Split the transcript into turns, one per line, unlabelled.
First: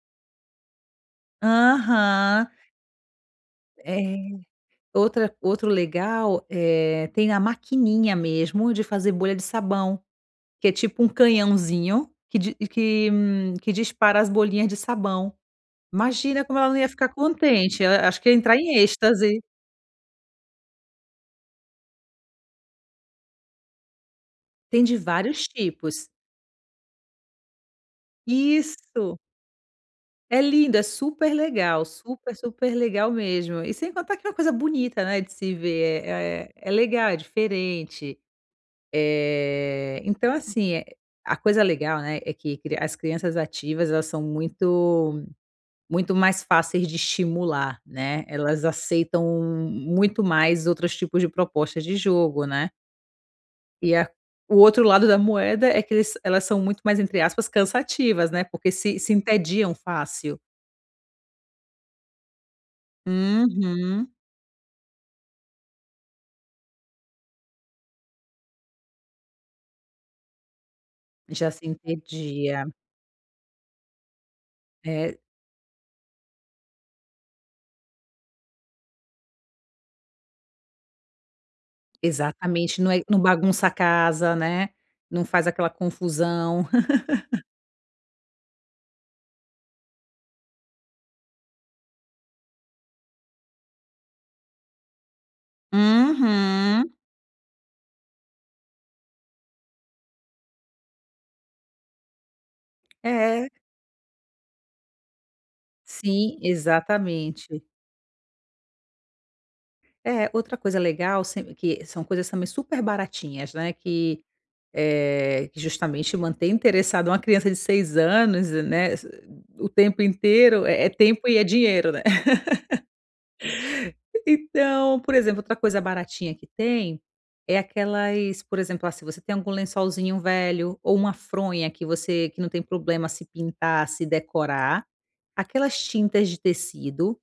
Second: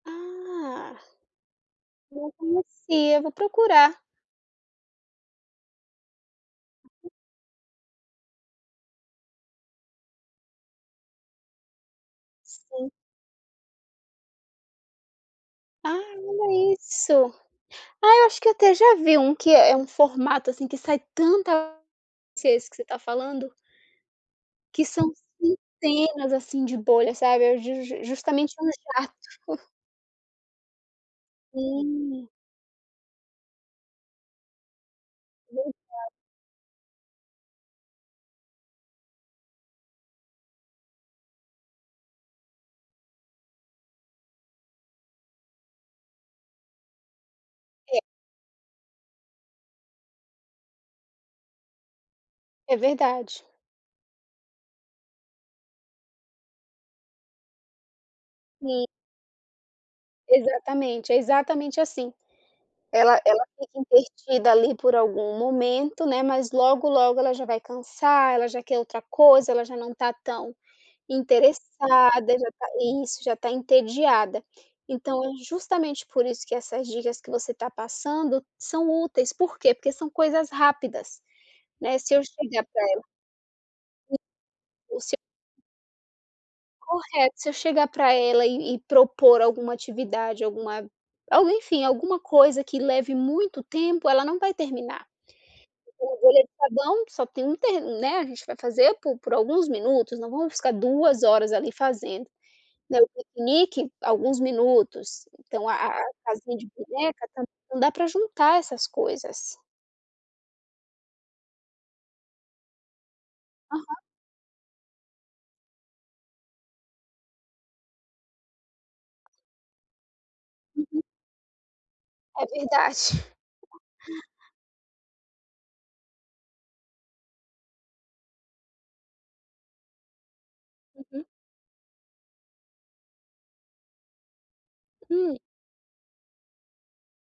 Ah. Não
Aham.
conhecia. Vou procurar.
É. Outra outro legal, eh, tem a maquininha, mesmo, de fazer bolha de sabão que é, tipo, um canhãozinho que di
Sim.
que que dispara as bolhinhas de sabão.
Ah.
Imagina como ela
Olha
não ia ficar
isso.
contente, ela
Ah,
acho
eu
que ia
acho que eu
entrar
até
em
já vi um,
êxtase.
que é é um formato, assim, que sai tanta se é esse que você tá falando. Que
Tem de
são
vários tipos.
centenas, assim, de bolha, sabe. É ju jus justamente um jato.
Isso. É lindo. É super legal,
Sim.
super, super legal, mesmo. E, sem contar, que é uma coisa bonita, né, de se
Verdade.
ver, é é é legal, é diferente. Eh, então, assim, a coisa legal, né, é que as crianças ativas, elas são muito muito mais fáceis de estimular,
É.
né. Elas aceitam muito mais outros tipos de propostas de jogo, né?
É verdade.
E a o outro lado da moeda é, que eles elas são muito mais, entre aspas, cansativas, né, porque
Sim.
se se entediam fácil.
Exatamente. É exatamente assim. Ela ela fica
Uhum.
entretida ali, por algum momento, né, mas logo, logo ela já vai cansar. Ela já quer outra coisa. Ela já não tá tão
Já se
interessada. Já tá
entedia.
isso. Já tá entediada.
É
Então, é justamente, por isso que essas dicas que você tá passando, são úteis. Por quê? Porque são coisas rápidas, né. Se eu chegar
Exatamente.
pra
Não é
ela
não bagunça a
Sim.
casa, né,
O seu
não faz aquela confusão.
Correto. Se eu chegar pra ela e, e propor alguma atividade, alguma, algo, enfim, alguma coisa que leve muito tempo, ela não vai terminar. Então, a bolha de
Uhum.
sabão que só tem um te né, a gente vai fazer po por alguns minutos, não vamos ficar 2 horas ali fazendo, né. O
É.
piquenique, alguns minutos, então, a a
Sim,
casinha de boneca, também,
exatamente.
dá pra juntar essas coisas.
É. Outra coisa legal se que são coisas também super baratinhas, né,
Aham.
que, eh, justamente mantém interessado uma criança de 6 anos, né, o tempo inteiro, é é
Uhum.
tempo e, é dinheiro, né.
É verdade.
Então, por exemplo, outra coisa baratinha que tem, é aquelas por exemplo, ah, se você tem algum lençolzinho velho ou, uma
Uhum.
fronha que você, que não tem problema se pintar, se decorar,
Hum.
aquelas tintas de tecido